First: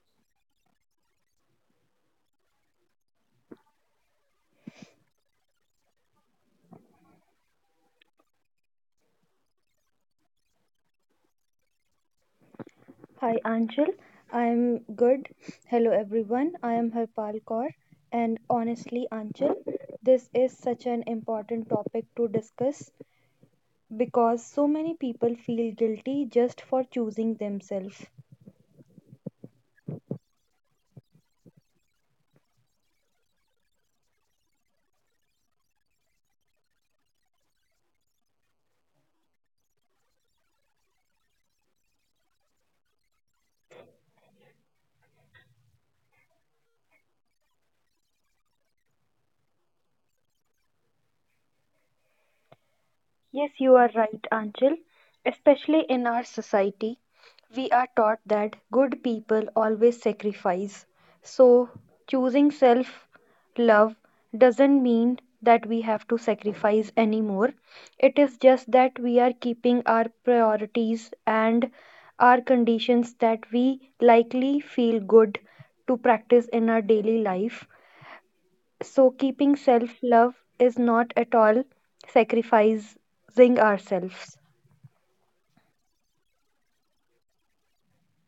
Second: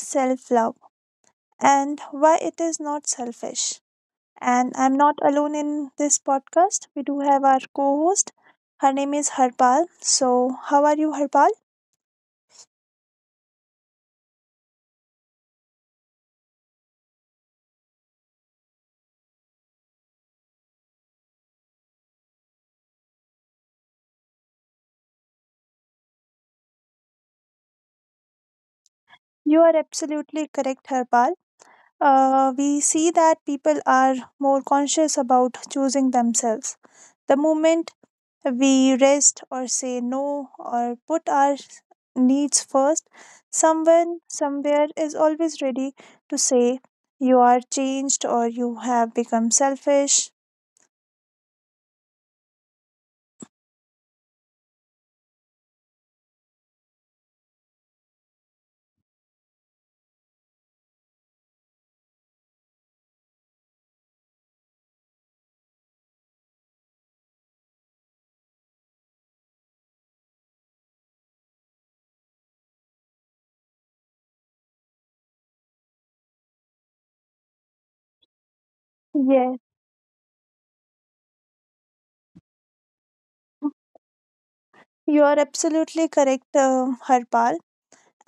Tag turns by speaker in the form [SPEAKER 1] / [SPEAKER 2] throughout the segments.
[SPEAKER 1] self-love and why it is not selfish. And I'm not alone in this podcast. We do have our co-host. Her name is Harpal. So, how are you, Harpal?
[SPEAKER 2] Hi Anshul, I am good. Hello everyone, I am Harpal Kaur. And honestly, Anshul, this is such an important topic to discuss because so many people feel guilty just for choosing themselves.
[SPEAKER 1] You are absolutely correct, Harpal. We see that people are more conscious about choosing themselves. The moment we rest or say no or put our needs first, someone somewhere is always ready to say, "You are changed or you have become selfish."
[SPEAKER 2] Yes, you are right, Anchal. Especially in our society, we are taught that good people always sacrifice. So, choosing self love doesn't mean that we have to sacrifice anymore. It is just that we are keeping our priorities and our conditions that we likely feel good to practice in our daily life. So, keeping
[SPEAKER 1] Yes,
[SPEAKER 2] self love is not at all sacrificing ourselves.
[SPEAKER 1] you are absolutely correct, Harpal.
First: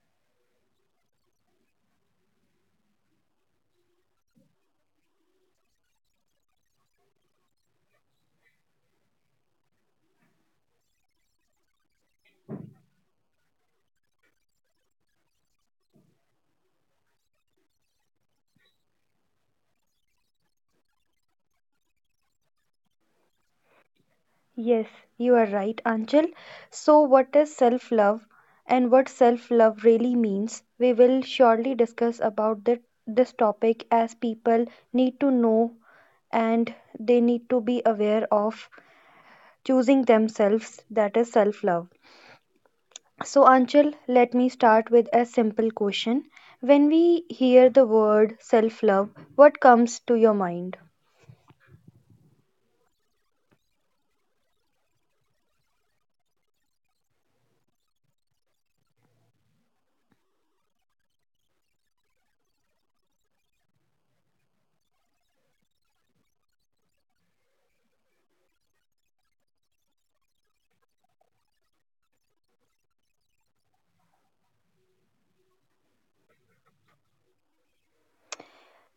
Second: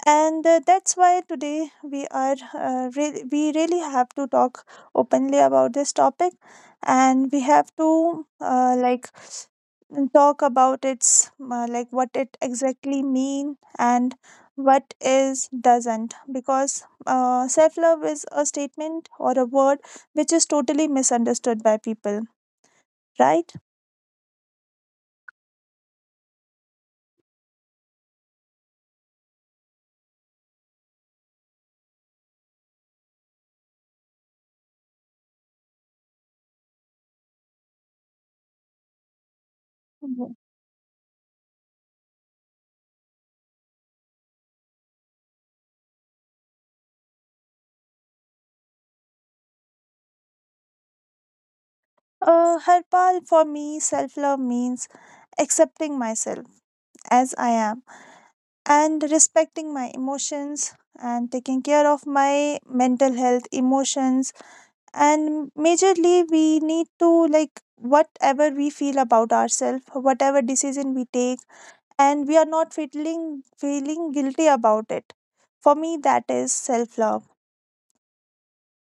[SPEAKER 1] And that's why today we are we really have to talk openly about this topic, and we have to like and talk about its like what it exactly mean and what is doesn't, because self love is a statement or a word which is totally misunderstood by people, right?
[SPEAKER 2] Yes, you are right, Anchal. So, what is self love and what self love really means? We will surely discuss about that, this topic as people need to know and they need to be aware of choosing
[SPEAKER 1] Mhm.
[SPEAKER 2] themselves that is self love. So, Anchal, let me start with a simple question. When we hear the word self love, what comes to your mind?
[SPEAKER 1] Harpal, for me, self love means accepting myself as I am, and respecting my emotions and taking care of my mental health, emotions, and majorly we need to like whatever we feel about ourselves, whatever decision we take, and we are not feeling guilty about it. For me, that is self love.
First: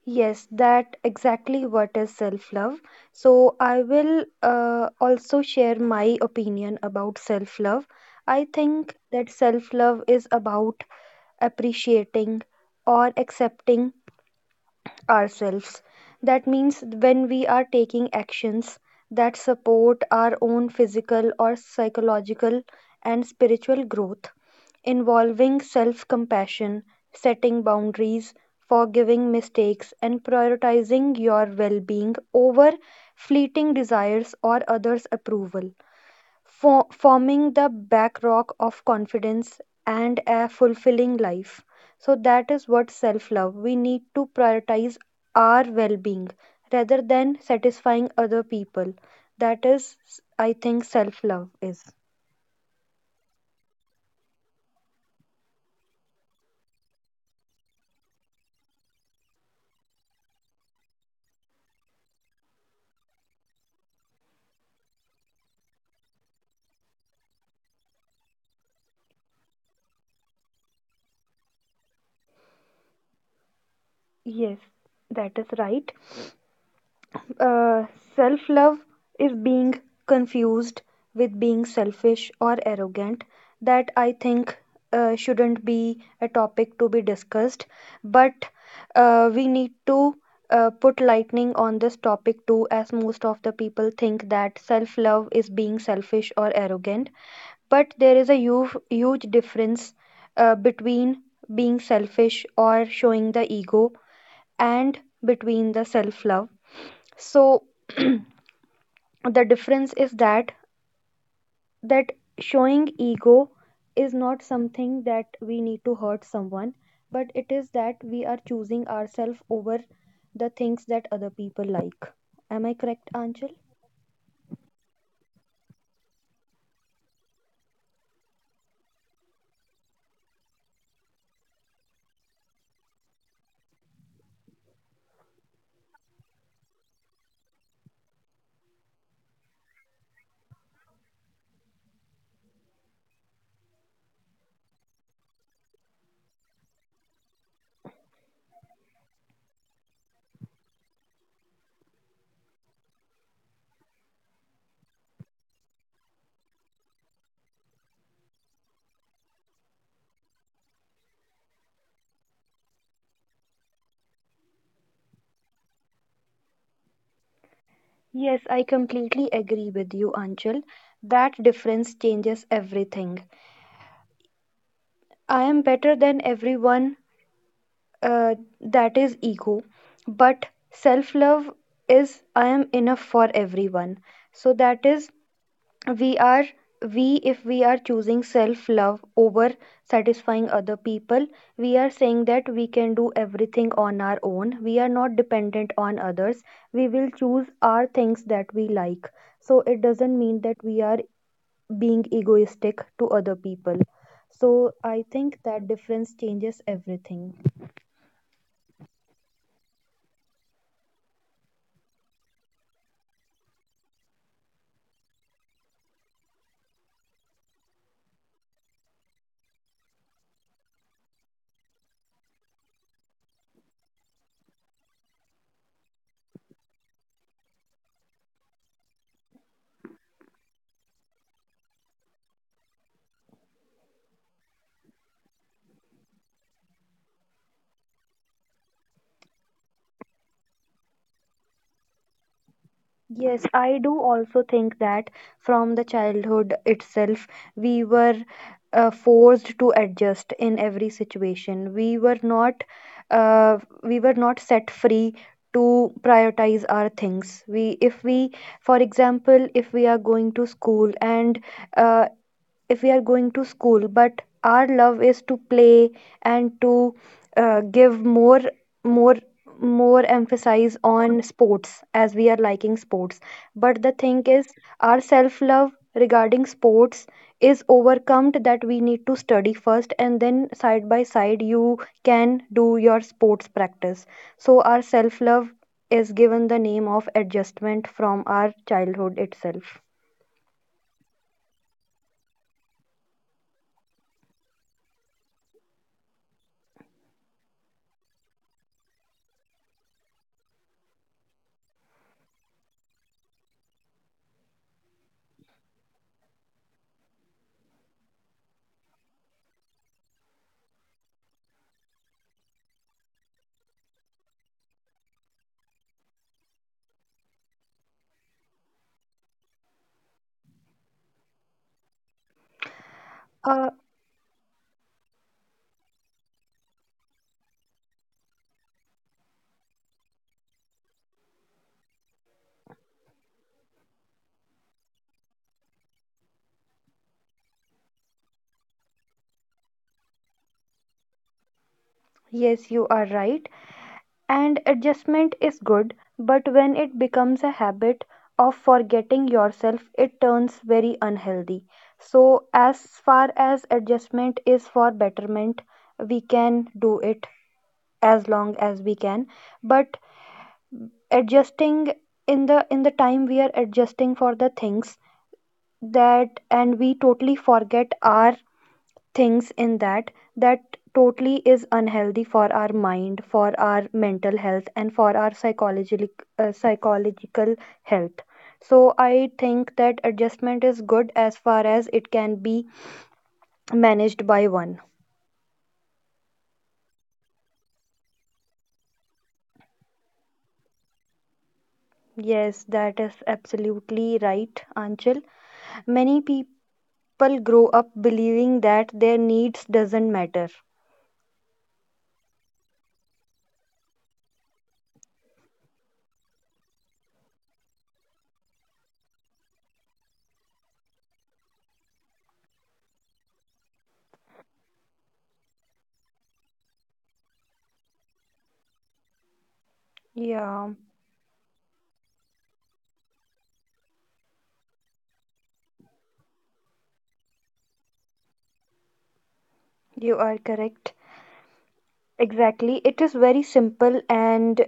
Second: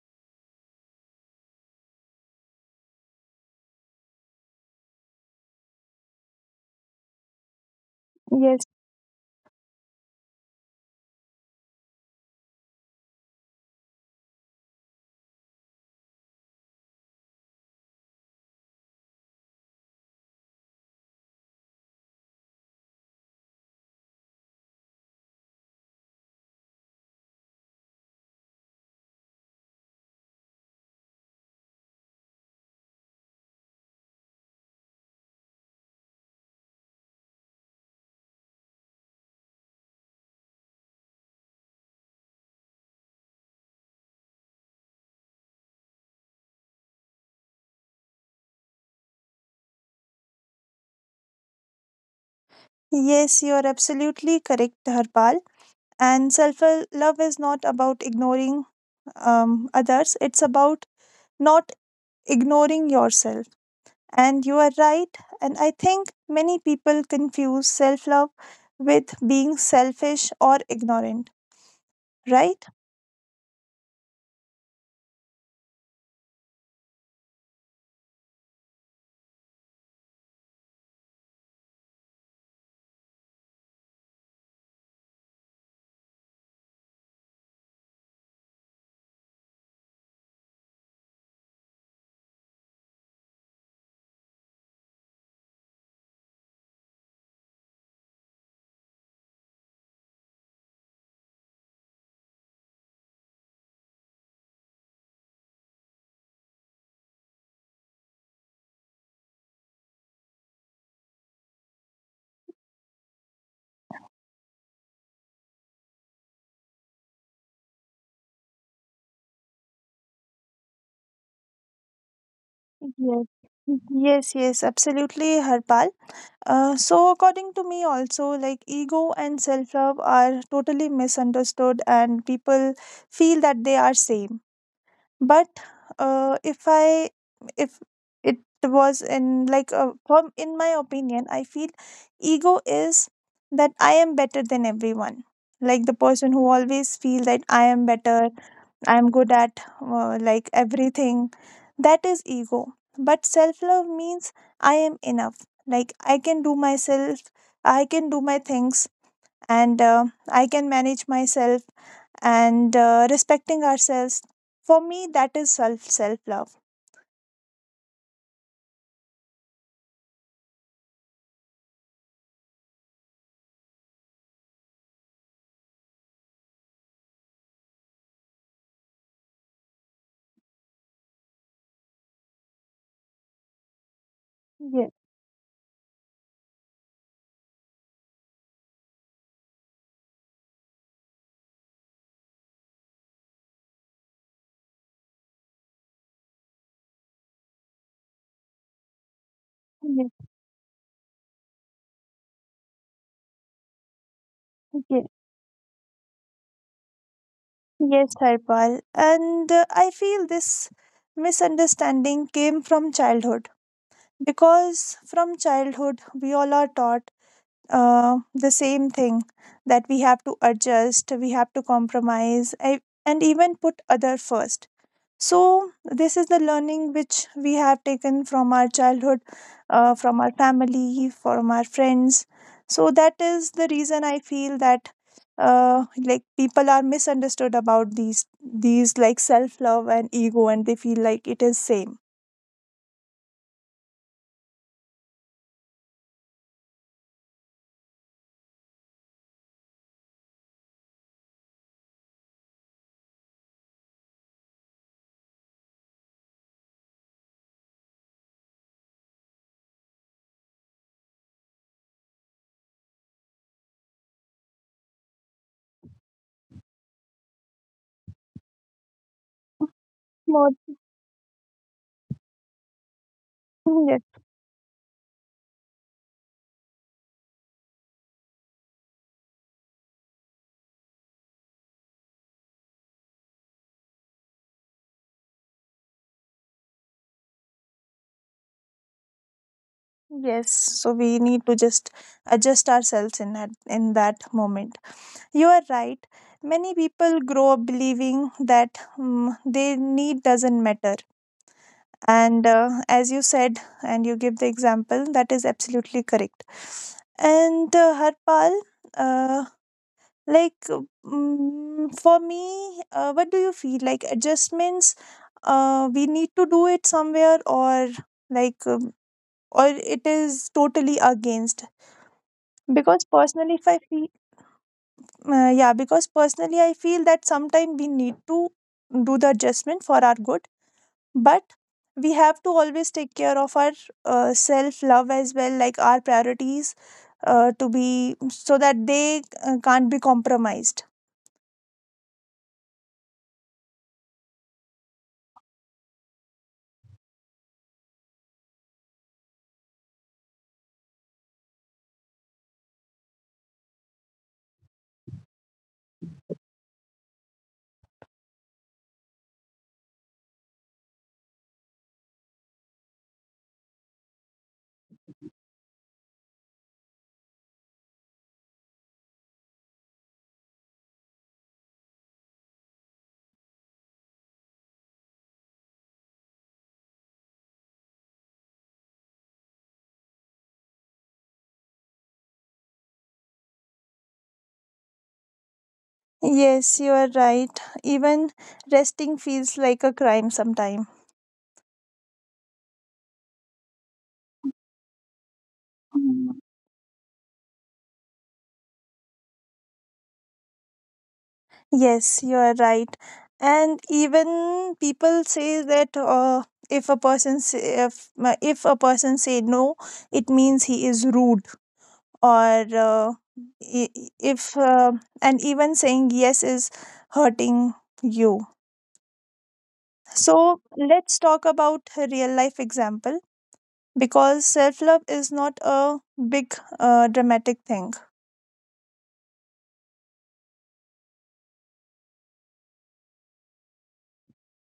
[SPEAKER 2] Yes, that exactly what is self love. So, I will also share my opinion about self love. I
[SPEAKER 1] Yes,
[SPEAKER 2] think that self love is about appreciating or accepting ourselves. That means when we are taking actions that support our own physical or psychological and spiritual growth, involving self compassion, setting boundaries, forgiving mistakes, and prioritizing your well being over fleeting desires or others' approval for forming the backrock of confidence and a fulfilling life. So, that is what self love. We need to prioritize our well being rather than satisfying other people. That is, I think, self love is.
[SPEAKER 1] yes, you are absolutely correct, Harpal. And self love is not about ignoring others. It's about not ignoring yourself. And you are right, and I think many people confuse self love with being selfish or ignorant, right?
[SPEAKER 2] Yes, that is right. Uh, Self love is being confused with being selfish or arrogant. That I think shouldn't be a topic to be discussed, but we need to put lightning on this topic too, as most of the people think that self love is being selfish or arrogant. But there is a huge, huge difference between being selfish or showing the ego and between the self love. So, the difference is that showing ego is not something that we need to hurt someone, but it is that we are choosing ourselves over the things that other people like. Am I correct,
[SPEAKER 1] Yes.
[SPEAKER 2] Anchal?
[SPEAKER 1] Yes, yes, absolutely, Harpal. So, according to me, also, like ego and self love are totally misunderstood, and people feel that they are same. But uh, if i if it was in like from in my opinion, I feel ego is that I am better than everyone, like the person who always feel that I am better, I am good at like everything. That is ego. But self love means I am enough, like I can do myself, I can do my things, and I can manage myself, and respecting ourselves. For me, that is self love.
[SPEAKER 2] Yes, I completely agree with you, Anchal. That difference changes everything. I am better than everyone, uh, that is ego. But self love is I am enough for everyone. So that
[SPEAKER 1] Yes,
[SPEAKER 2] is we are, we if we are choosing self love over satisfying other people, we are saying that we can do everything on our own. We are not dependent on others. We will choose our things that we like. So it
[SPEAKER 1] yes,
[SPEAKER 2] doesn't mean that we are being egoistic to other people. So I
[SPEAKER 1] yes,
[SPEAKER 2] think that difference changes everything.
[SPEAKER 1] yes, Harpal. And I feel this misunderstanding came from childhood, because from childhood we all are taught the same thing, that we have to adjust, we have to compromise, and even put other first. So, this is the learning which we have taken from our childhood, from our family, from our friends. So, that is the reason I feel that like people are misunderstood about these like self love and ego, and they feel like it is same.
[SPEAKER 2] Yes, I do also think that from the childhood itself, we were forced to adjust in every situation. Uh, we were not set free to prioritize our things. We, if we, for example, if we are going to school and uh, if we are going to school, but our love is to play and to give more more
[SPEAKER 1] More-
[SPEAKER 2] emphasis on sports as we are liking sports, but the
[SPEAKER 1] Yes,
[SPEAKER 2] thing is our self love regarding sports is overcome that we need to study first and then side by side you can do your sports practice. So our self love is given the name of adjustment from our childhood itself.
[SPEAKER 1] yes. So we need to just adjust ourselves in that moment. You are right. Many people grow up believing that their need doesn't matter, and as you said and you give the example, that is absolutely correct. And Harpal, uh, like for me, what do you feel like adjustments, we need to do it somewhere, or like or it is totally against, because personally, if
[SPEAKER 2] uh,
[SPEAKER 1] I feel yeah, because personally I feel that sometimes we need to do the adjustment for our good, but we have to always take care of our self love as well, like our priorities, to be so that they can't be compromised.
[SPEAKER 2] yes, you are right. And adjustment is good, but when it becomes a habit of forgetting yourself, it turns very unhealthy. So, as far as adjustment is for betterment, we can do it as long as we can. But adjusting in the time we are adjusting for the things that, and we totally forget our things in that, that totally is unhealthy for our mind, for our mental health, and for our psychological, psychological health. So I think that adjustment is good as far as it can be managed by one.
[SPEAKER 1] Yes, you are right, even resting feels like a crime sometimes.
[SPEAKER 2] Yes, that is absolutely right, Anchal. Many people grow up believing that their needs doesn't matter.
[SPEAKER 1] Yes, you are right. And even people say that if a person say, if a person say no, it means he is rude, or I- if and even saying yes is hurting you. So
[SPEAKER 2] Yeah,
[SPEAKER 1] let's talk about a real life example, because self love is not a big dramatic thing.
[SPEAKER 2] you are correct. Exactly. It is very simple and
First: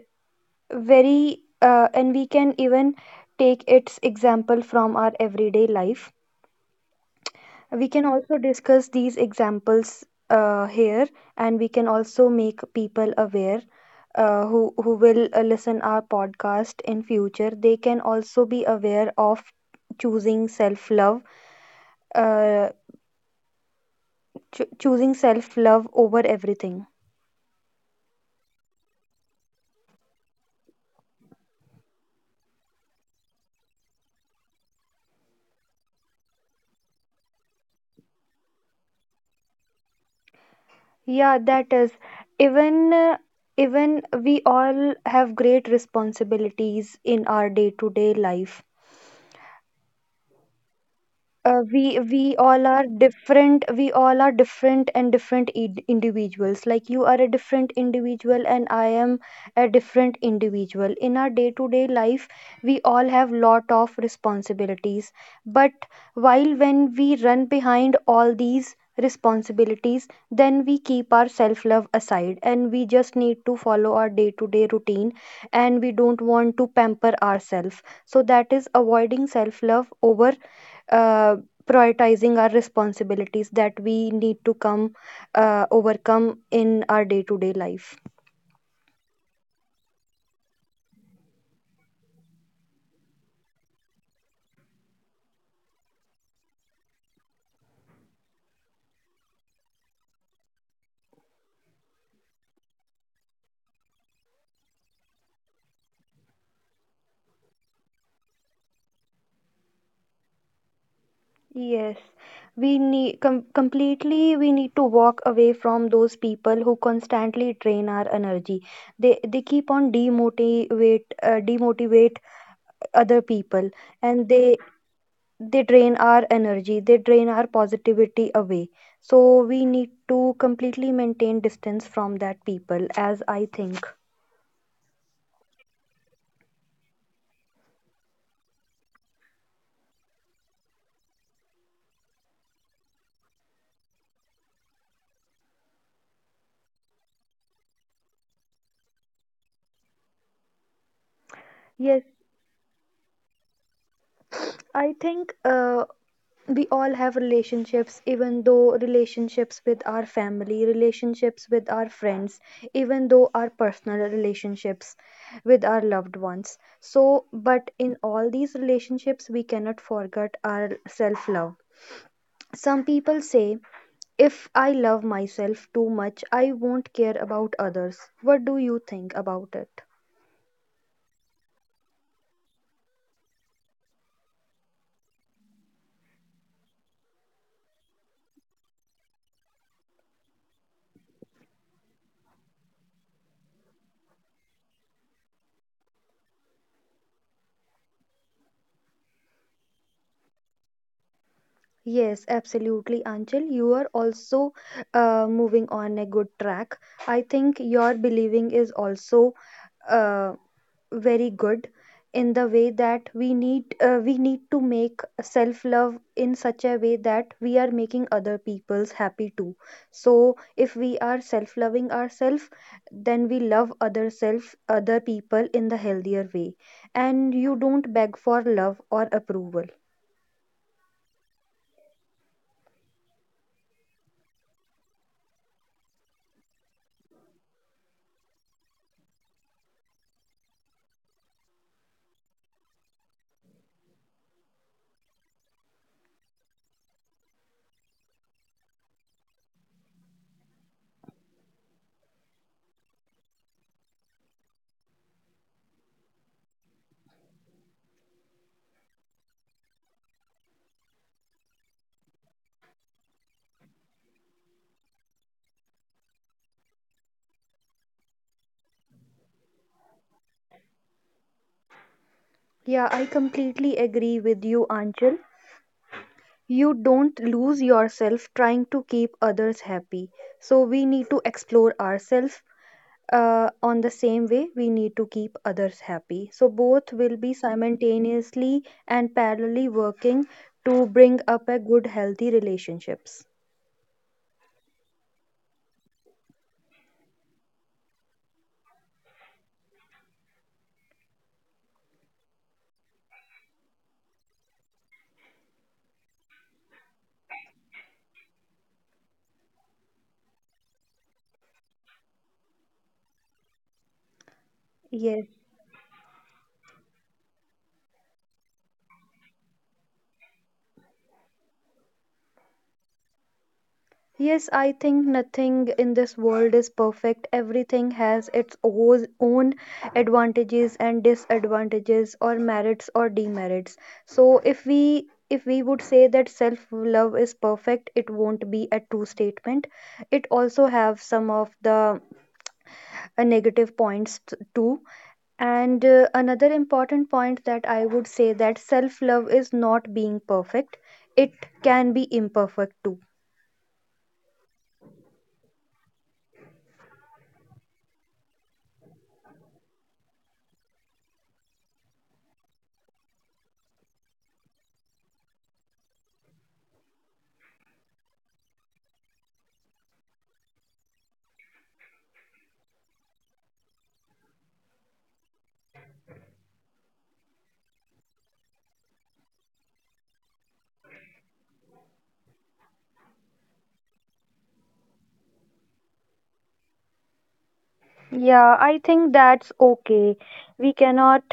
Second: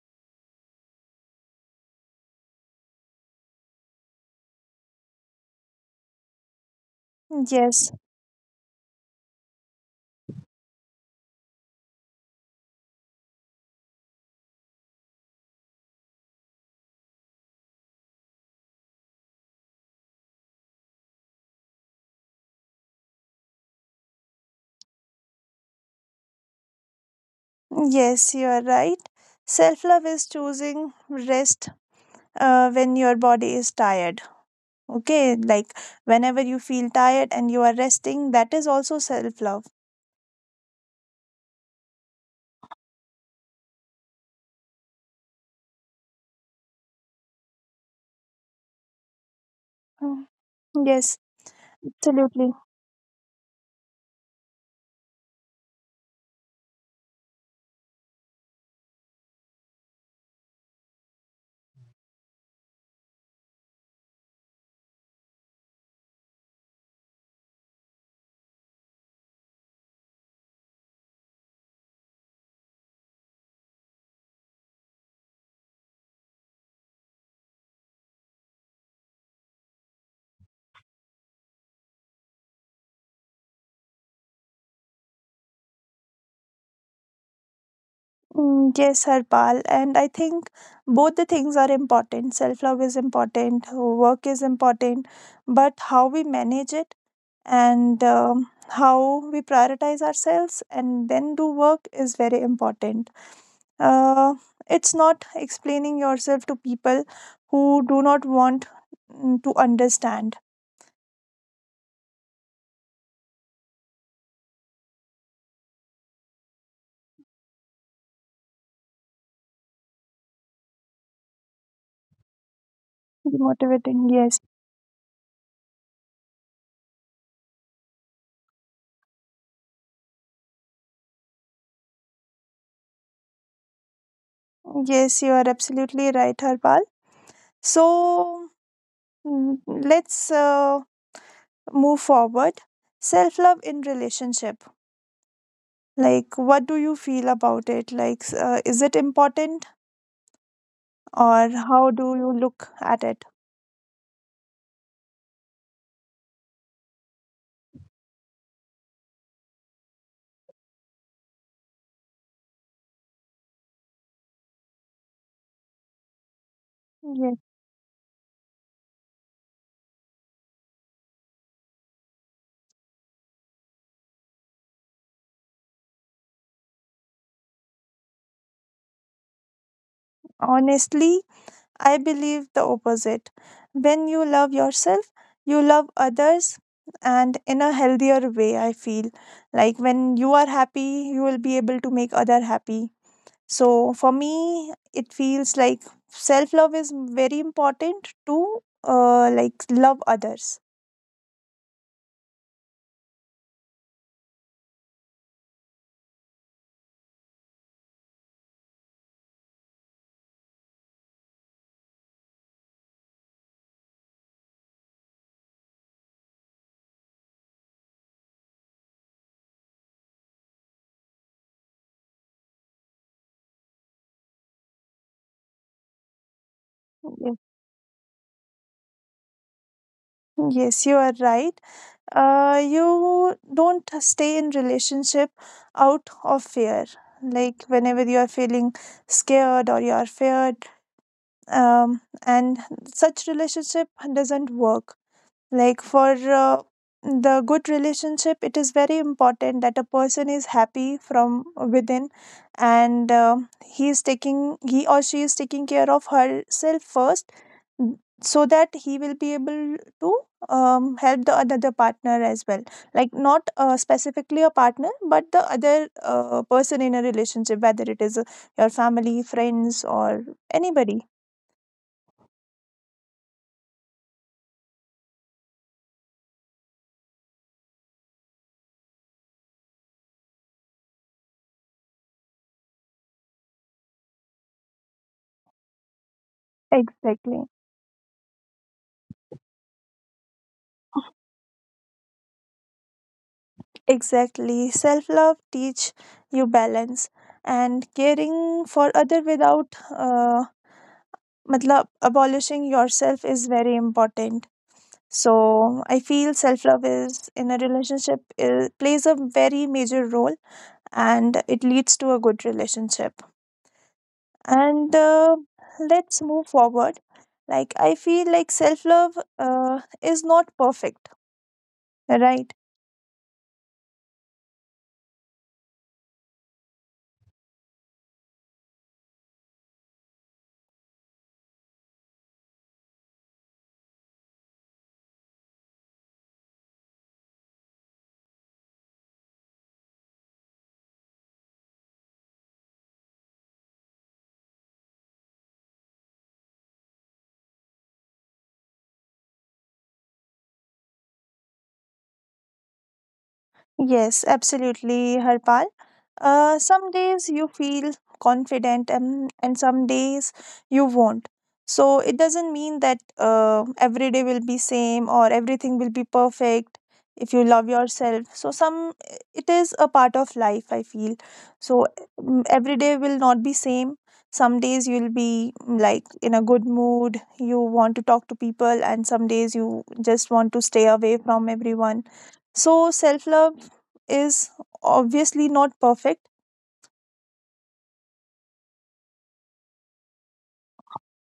[SPEAKER 2] very and we can even take its example from our everyday life. We
[SPEAKER 1] Yes,
[SPEAKER 2] can also discuss these examples here, and we can also make people aware who who will listen our podcast in future. They can also be aware of choosing self love, uh, choosing self love over everything.
[SPEAKER 1] yes, you are right. Self love is choosing rest when your body is tired, okay, like whenever you feel tired and you are resting, that is also self love.
[SPEAKER 2] Yeah, that is. Even even we all have great responsibilities in our day-to-day life.
[SPEAKER 1] Yes,
[SPEAKER 2] We
[SPEAKER 1] absolutely.
[SPEAKER 2] all are different. We all are different and individuals. Like you are a different individual and I am a different individual. In our day to day life, we all have lot of responsibilities, but while when we run behind all these responsibilities, then we keep our self love aside and we just need to follow our day to day routine and we don't want to pamper ourselves. So that is avoiding self love over uh, prioritizing our responsibilities that we need to come overcome in our day-to-day life.
[SPEAKER 1] Mm, yes, Harpal, and I think both the things are important. Self love is important, work is important, but how we manage it, and how we prioritize ourselves and then do work is very important. Uh, it's not explaining yourself to people who do not want to understand.
[SPEAKER 2] Yes. We need completely, we need to walk away from those people who constantly drain our energy. They keep on demotivate other people,
[SPEAKER 1] Motivating,
[SPEAKER 2] and
[SPEAKER 1] yes.
[SPEAKER 2] they drain our energy, they drain our positivity away. So we need to completely maintain distance from that people, as I think.
[SPEAKER 1] Yes, you are absolutely right, Harpal. So let's move forward, self love in relationship. Like what do you feel about it, like is it important, or how
[SPEAKER 2] Yes.
[SPEAKER 1] do you look at it?
[SPEAKER 2] I think we all have relationships, even though relationships with our family, relationships with our friends, even though our personal relationships with our loved ones. So,
[SPEAKER 1] Yes.
[SPEAKER 2] but in all these relationships, we cannot forget our self love. Some people say, if I love myself too much, I won't care about others. What do you think about it?
[SPEAKER 1] Honestly, I believe the opposite. When you love yourself, you love others, and in a healthier way, I feel. Like when you are happy, you will be able to make other happy. So for me, it feels like self love is very important to like love others.
[SPEAKER 2] Yes, absolutely, Anchal. You are also moving on a good track. I think your believing is also uh, very good in the way that we need to make self love in such a way that we are making other people's happy too. So if we are self loving ourselves, then we love other self other people in the healthier way, and
[SPEAKER 1] Yes,
[SPEAKER 2] you don't beg for love or approval.
[SPEAKER 1] yes, you are right. You don't stay in relationship out of fear. Like whenever you are feeling scared or you are feared, and such relationship doesn't work. Like for the good relationship, it is very important that a person is happy from within, and he or she is taking care of herself first, so that he will be able to help the other partner as well, like not specifically a partner, but the other person in a relationship, whether it is a your family, friends, or anybody.
[SPEAKER 2] Yeah, I completely agree with you, Anchal. You don't lose yourself trying to keep others happy. So we need to explore ourselves on the same way we need to keep others happy. So both will be
[SPEAKER 1] Exactly.
[SPEAKER 2] simultaneously and parallelly working to bring up a good, healthy relationships.
[SPEAKER 1] Exactly. Self love teach you balance, and caring for other without matlab, abolishing yourself is very important. So I feel self love is in a relationship, plays a very major role, and it leads to a good relationship. And
[SPEAKER 2] Yes.
[SPEAKER 1] let's move forward. Like I feel like self love is not perfect, right?
[SPEAKER 2] Yes, I think nothing in this world is perfect. Everything has its own advantages and disadvantages or merits or demerits. So if we would say that self love is perfect, it won't be a true statement. It also have some of the negative too. And another important point that I would say that self love is not being perfect. It can be imperfect too.
[SPEAKER 1] Yes, absolutely, Harpal. Some days you feel confident, and some days you won't. So it doesn't mean that every day will be same or everything will be perfect if you love yourself. So some it is a part of life, I feel. So every day will not be same. Some days you'll be like in a good mood, you want to talk to people, and some days you just want to stay away from everyone. So self love is obviously not perfect.
[SPEAKER 2] Yeah, I think that's okay. We cannot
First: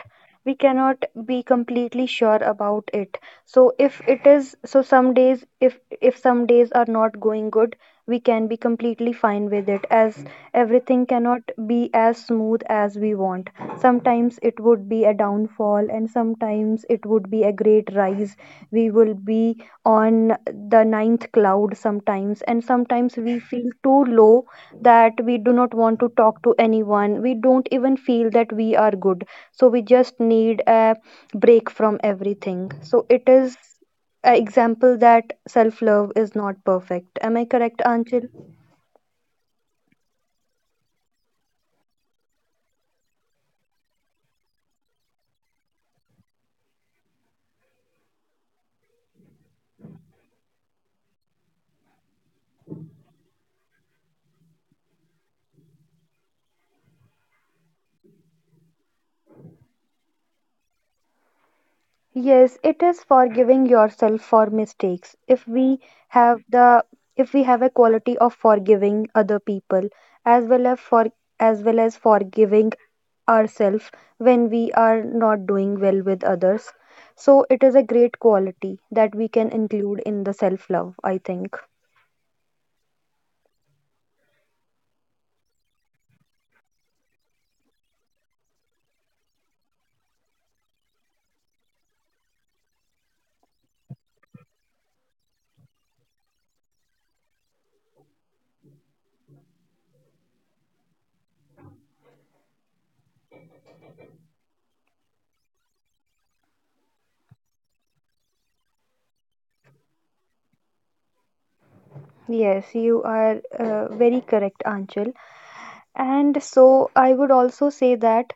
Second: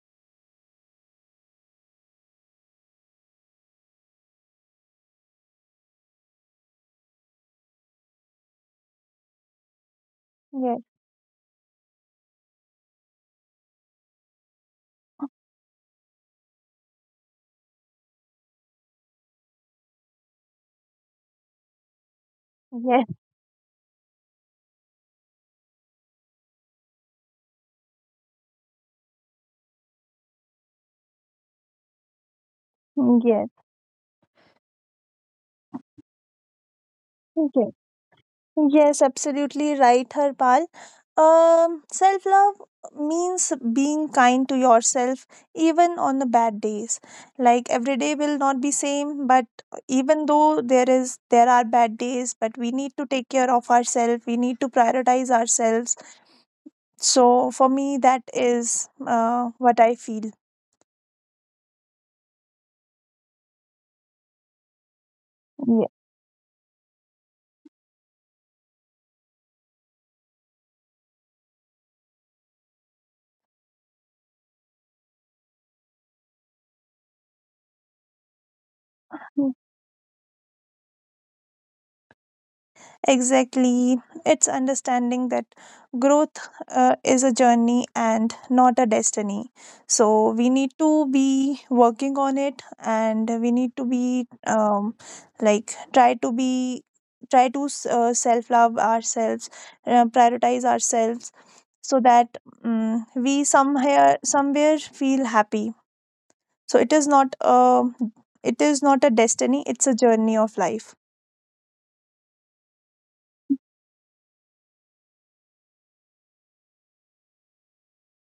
[SPEAKER 2] we cannot be completely sure about it. So if it is so, some days, if some days are not going good, we can be completely fine with it, as
[SPEAKER 1] Yes,
[SPEAKER 2] everything cannot be as smooth as we want. Sometimes it would be a downfall and sometimes it would be a great rise. We will be on the ninth cloud sometimes and
[SPEAKER 1] yes,
[SPEAKER 2] sometimes we feel too low that we do not want to talk to anyone. We don't even feel that we are good. So we just need a break from everything. So it
[SPEAKER 1] yes,
[SPEAKER 2] is an example that self love is not perfect. Am I
[SPEAKER 1] yes,
[SPEAKER 2] correct, Anchil?
[SPEAKER 1] yes, absolutely right, Harpal. Self love means being kind to yourself even on the bad days. Like every day will not be same, but even though there are bad days, but we need to take care of ourselves. We need to prioritize ourselves. So for me, that is what I feel.
[SPEAKER 2] Yes, it is forgiving yourself for mistakes.
[SPEAKER 1] Yeah.
[SPEAKER 2] Have the if we have a quality of forgiving other people as well as forgiving ourselves when we are not doing well with others. So it is a great quality that we can include in the self-love, I think.
[SPEAKER 1] Exactly. It's understanding that growth is a journey and not a destiny. So we need to be working on it, and we need to be like try to self love ourselves, prioritize ourselves, so that we somewhere feel happy. So it is not a destiny, it's a journey of life.
[SPEAKER 2] Yes, you are very correct, Anchal. And so I would also say that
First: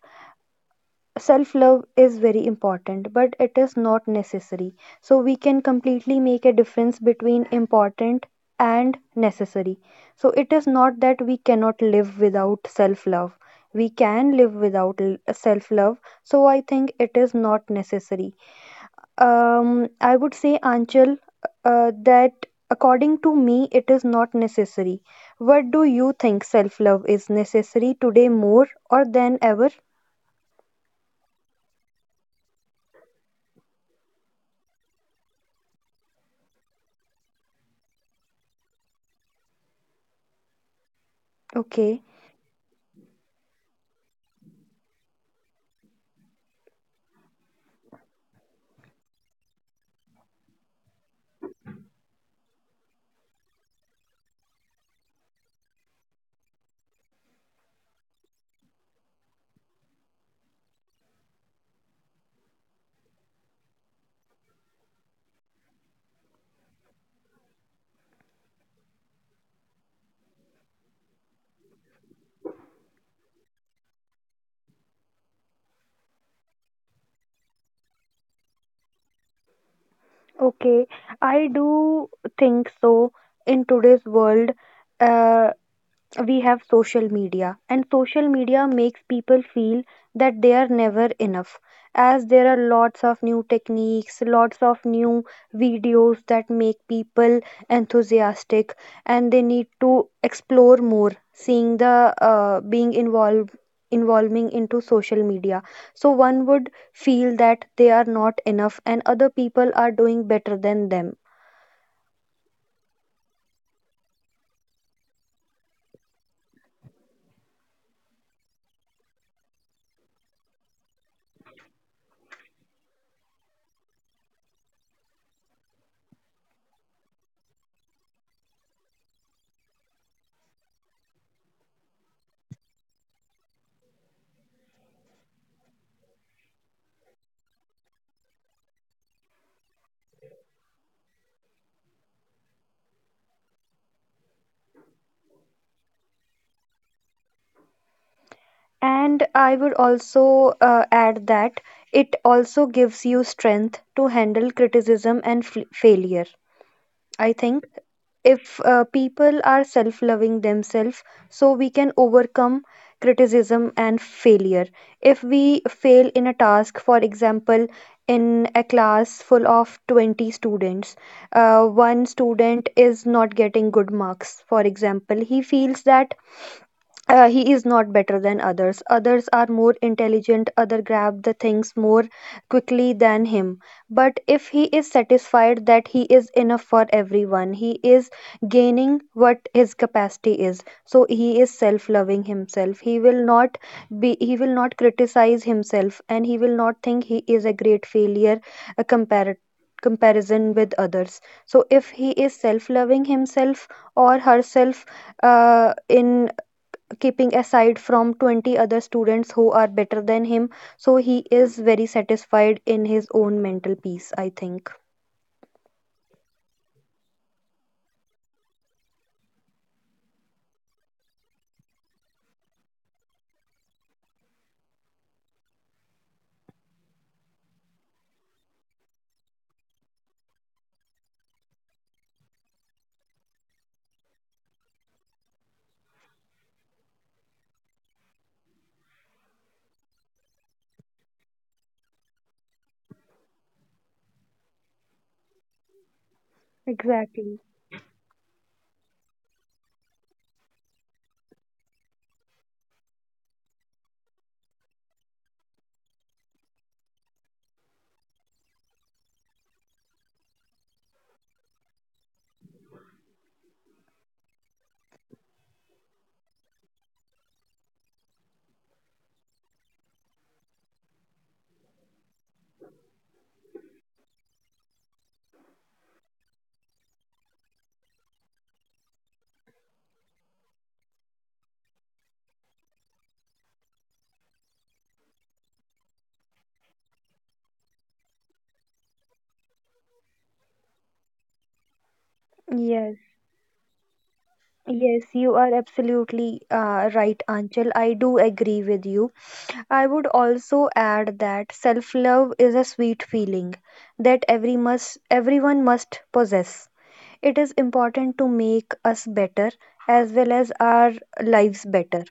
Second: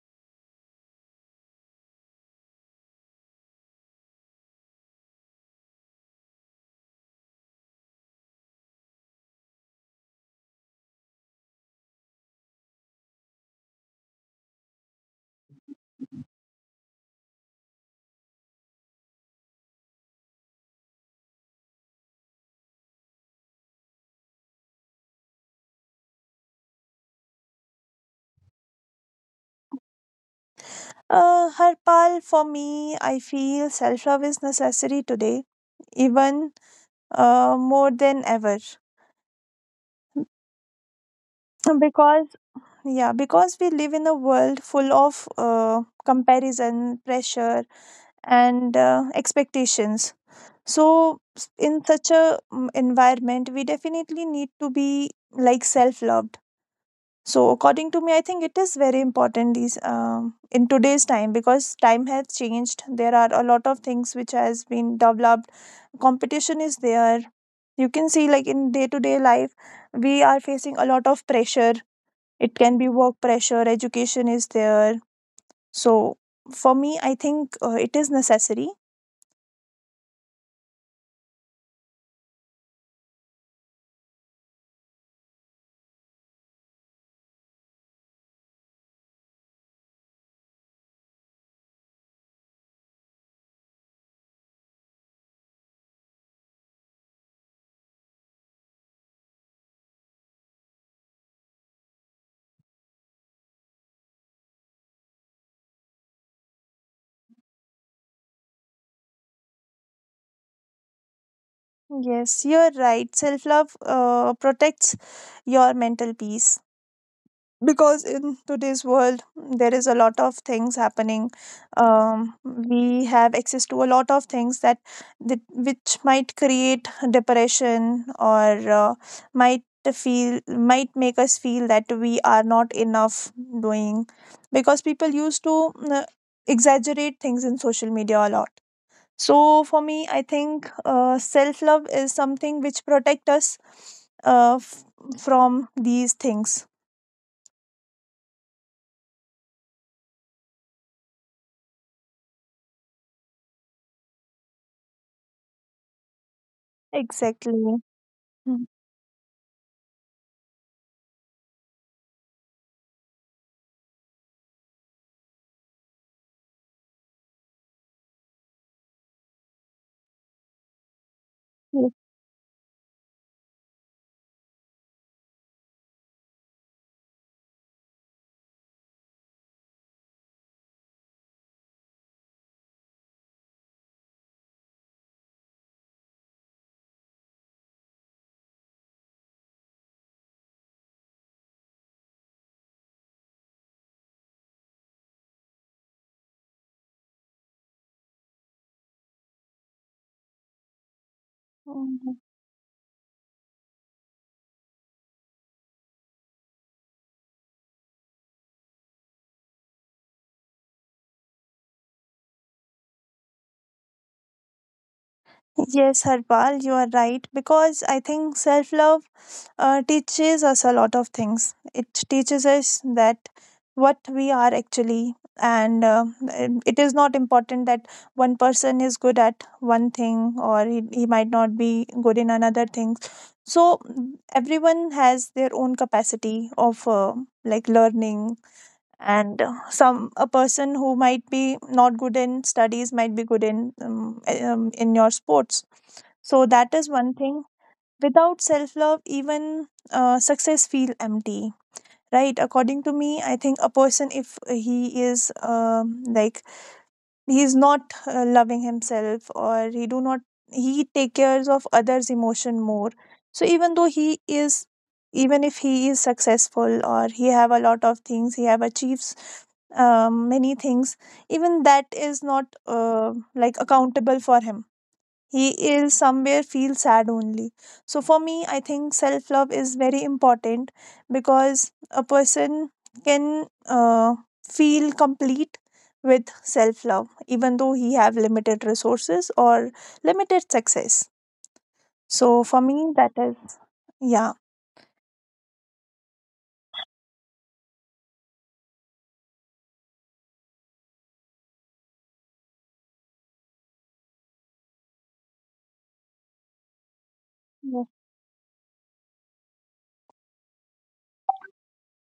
[SPEAKER 2] self love is very important but it is not necessary. So we can completely make a difference between important and necessary. So it is not that we cannot live without self love. We can live without self love. So I think it is not necessary. Um, I would say Anchal, that according to me it is not necessary. What do you think, self love is necessary today more or than ever?
[SPEAKER 1] Harpal, for me, I feel self love is necessary today, even more than ever.
[SPEAKER 2] Okay.
[SPEAKER 1] Because, yeah, because we live in a world full of comparison, pressure, and expectations. So, in such a environment, we definitely need to be like self loved. So according to me, I think it is very important these in today's time, because time has changed. There are a lot of things which has been developed. Competition is there. You can see like in day to day life, we are facing a lot of pressure. It can be work pressure, education is there. So for me, I think it is necessary.
[SPEAKER 2] Okay, I do think so in today's world. Uh, we have social media, and social media makes people feel that they are never enough, as there are lots of new techniques, lots of new videos that make people enthusiastic and they need to explore more seeing the being involved involving into social media. So one would feel that they are not enough and other people are doing better than them.
[SPEAKER 1] Yes, you're right. Self love protects your mental peace. Because in today's world, there is a lot of things happening. We have access to a lot of things that which might create depression, or might might make us feel that we are not enough doing, because people used to exaggerate things in social media a lot. So for me, I think self love is something which protect us, uh, f- from these things.
[SPEAKER 2] And I would also add that it also gives you strength to handle criticism and failure. I think
[SPEAKER 1] Exactly.
[SPEAKER 2] if
[SPEAKER 1] Mm,
[SPEAKER 2] people are self loving themselves, so we can overcome criticism and failure. If we fail in a task, for example, in a class full of 20 students,
[SPEAKER 1] yes.
[SPEAKER 2] one student is not getting good marks, for example, he feels that he is not better than others, others are more intelligent, other grab the things more quickly than him, but if he is satisfied that he is enough for everyone, he is gaining what his capacity is, so he is self loving himself. He will not be, he will not criticize himself, and he will not think he is a great failure, a comparison with others. So if he
[SPEAKER 1] Mhm.
[SPEAKER 2] is self loving himself or herself in keeping aside from 20 other students who are better than him, so he is very satisfied in his own mental peace, I think.
[SPEAKER 1] Yes, Harpal, you are right. Because I think self love teaches us a lot of things. It teaches us that what we are actually, and uh, and it is not important that one person is good at one thing, or he might not be good in another thing. So everyone has their own capacity of like learning, and some a person who might be not good in studies might be good in your sports. So that is one
[SPEAKER 2] Exactly.
[SPEAKER 1] thing. Without self love, even success feel empty, right? According to me, I think a person, if he is like he's not loving himself, or he do not, he take cares of others emotion more, so even though he is, even if he is successful, or he have a lot of things, he have achieves many things, even that is not like accountable for him. He is somewhere feels sad only. So for me, I think self love is very important, because a person can uh, feel complete with self love even though he have limited resources or limited success. So for me,
[SPEAKER 2] Yes.
[SPEAKER 1] that is yeah.
[SPEAKER 2] Yes, you are absolutely right, Anchal. I do agree with you. I would also add that self-love is a sweet feeling that everyone must possess. It is
[SPEAKER 1] Yes.
[SPEAKER 2] important to make us better as well as our lives better.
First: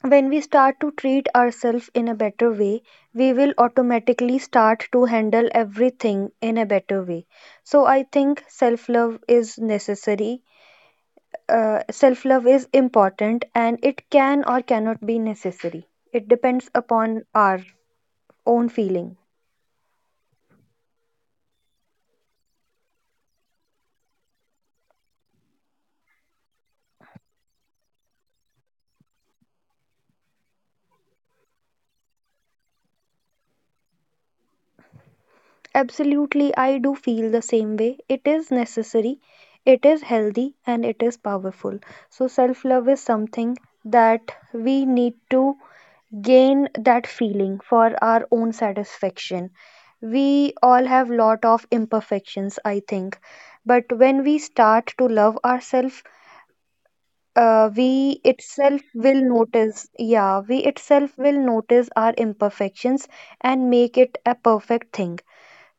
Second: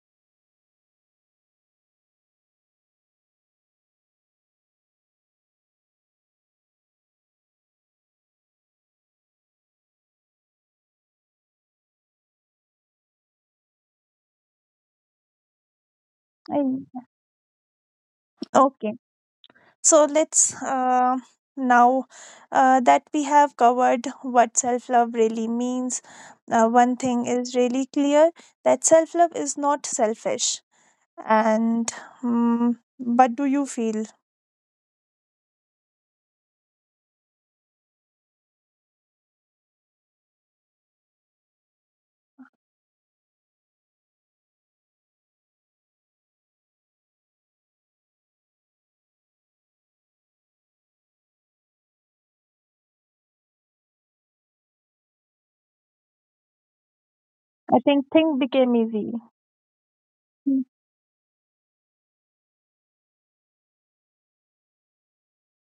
[SPEAKER 2] When we start to treat ourselves in a better way, we will automatically start to handle everything in a better way. So I think self love is necessary. Self love is important and it can or cannot be necessary. It
[SPEAKER 1] I,
[SPEAKER 2] depends upon our own
[SPEAKER 1] okay.
[SPEAKER 2] feeling.
[SPEAKER 1] So let's now that we have covered what self love really means, one thing is really clear, that self love is not selfish. And what do you feel?
[SPEAKER 2] Absolutely, I do feel the same way. It is necessary, it is healthy, and it is powerful. So, self love is something that we need to gain that feeling for our own satisfaction. We all have lot of imperfections, I think, but when we start to love ourselves,
[SPEAKER 1] I think thing became easy.
[SPEAKER 2] we
[SPEAKER 1] Mm,
[SPEAKER 2] itself will notice our imperfections and make it a perfect thing.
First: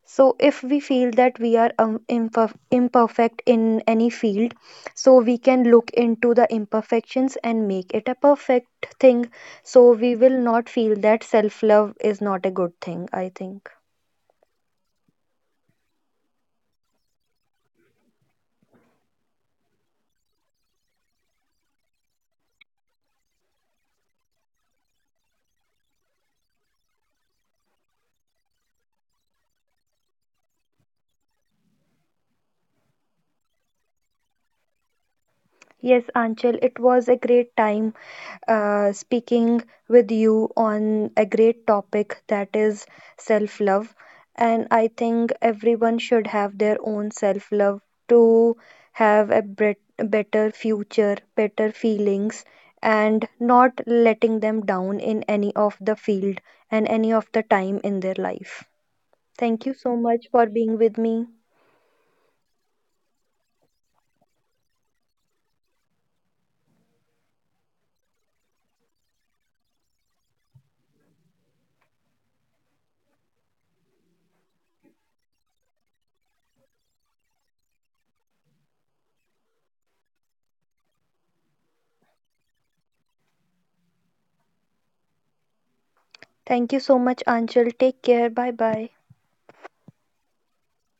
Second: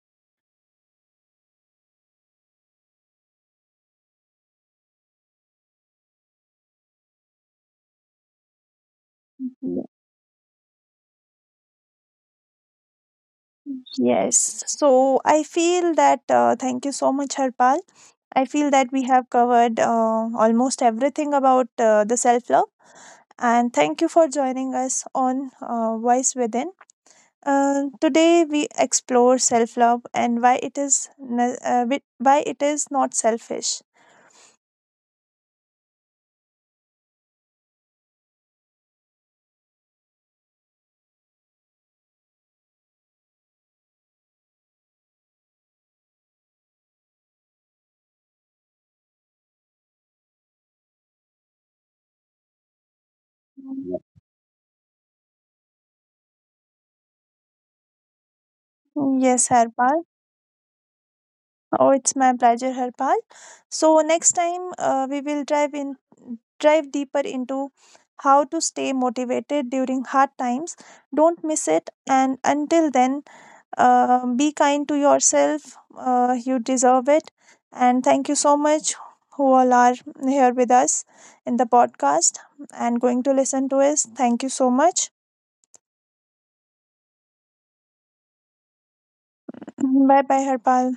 [SPEAKER 2] So, if we feel that we are imperfect in any field, so we can look into the imperfections and make it a perfect thing.
[SPEAKER 1] mm, mm.
[SPEAKER 2] So, we will not feel that self love is not a good thing, I think.
[SPEAKER 1] Yes. So I feel that, thank you so much, Harpal. I feel that we have covered almost everything about the self love. And thank you for joining us on Voice Within. Today we explore self-love and why it is why it is not selfish.
[SPEAKER 2] Yes, Anchal, it was a great time speaking with you on a great topic that is self love. And I think everyone should have their own self love to have a better future, better feelings, and not letting them down in any of the field and any of the time in their life.
[SPEAKER 1] Yes,
[SPEAKER 2] Thank you so
[SPEAKER 1] Harpal.
[SPEAKER 2] much for being with me.
[SPEAKER 1] Oh, it's my pleasure, Harpal. So next time we will drive deeper into how to stay motivated during hard times. Don't miss it. And until then, be kind to yourself. You deserve it. And thank you so much, who all are here with us in the podcast and going to listen to us. Thank you so much.
[SPEAKER 2] Thank you so much, Anchal. Take care. Bye bye.
[SPEAKER 1] Bye bye, Harpal.